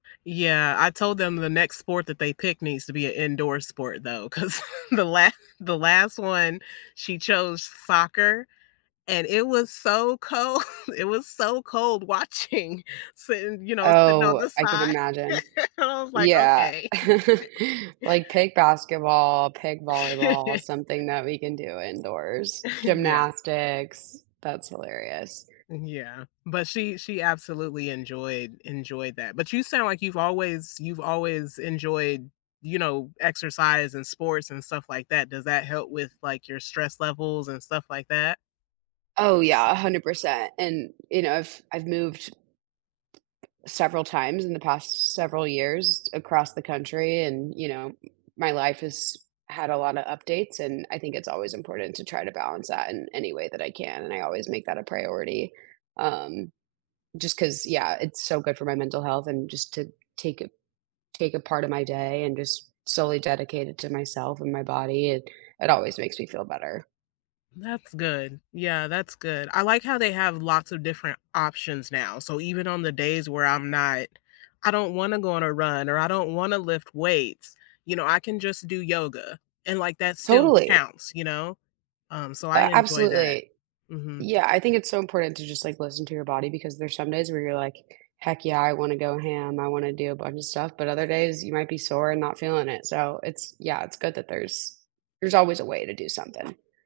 Yeah, I told them the next sport that they picked needs to be a indoor sport though, 'cause the la the last one, she chose soccer, and it was so cold, it was so cold watching, sitting, you know, sitting on Oh, the I can side. imagine. I was, like, Yeah, "Okay." like, pick basketball, pick volleyball, something that we can do indoors, Yeah. gymnastics, that's hilarious. M yeah, but she she absolutely enjoyed enjoyed that. But you sound like you've always you've always enjoyed, you know, exercise and sports and stuff like that. Does that help with, like, your stress levels and stuff like that? Oh yeah, 100%, and, you know, I've I've moved several times in the past several years across the country and, you know, my life has had a lottta updates and I think it's always important to try to balance that in any way that I can and I always make that a priority, um, just 'cause, yeah, it's so good for my mental health and just to take a take a part of my day and just solely dedicate it to myself and my body, it it always makes me feel better. That's good. Yeah, that's good. I like how they have lots of different options now, so even on the days where I'm not, "I don't wanna go on a run, or I don't wanna lift weights," you know, I can just do yoga, and, like, that still Totally. counts, you know, um, so I A enjoy that. absolutely. Mhm. Yeah, I think it's so important to just, like, listen to your body because there's some days where you're, like, "Heck yeah, I want to go ham, I wanna do a bunch of stuff," but other days you might be sore and not feeling it, so it's, yeah, it's good that there's there's always a way to do something.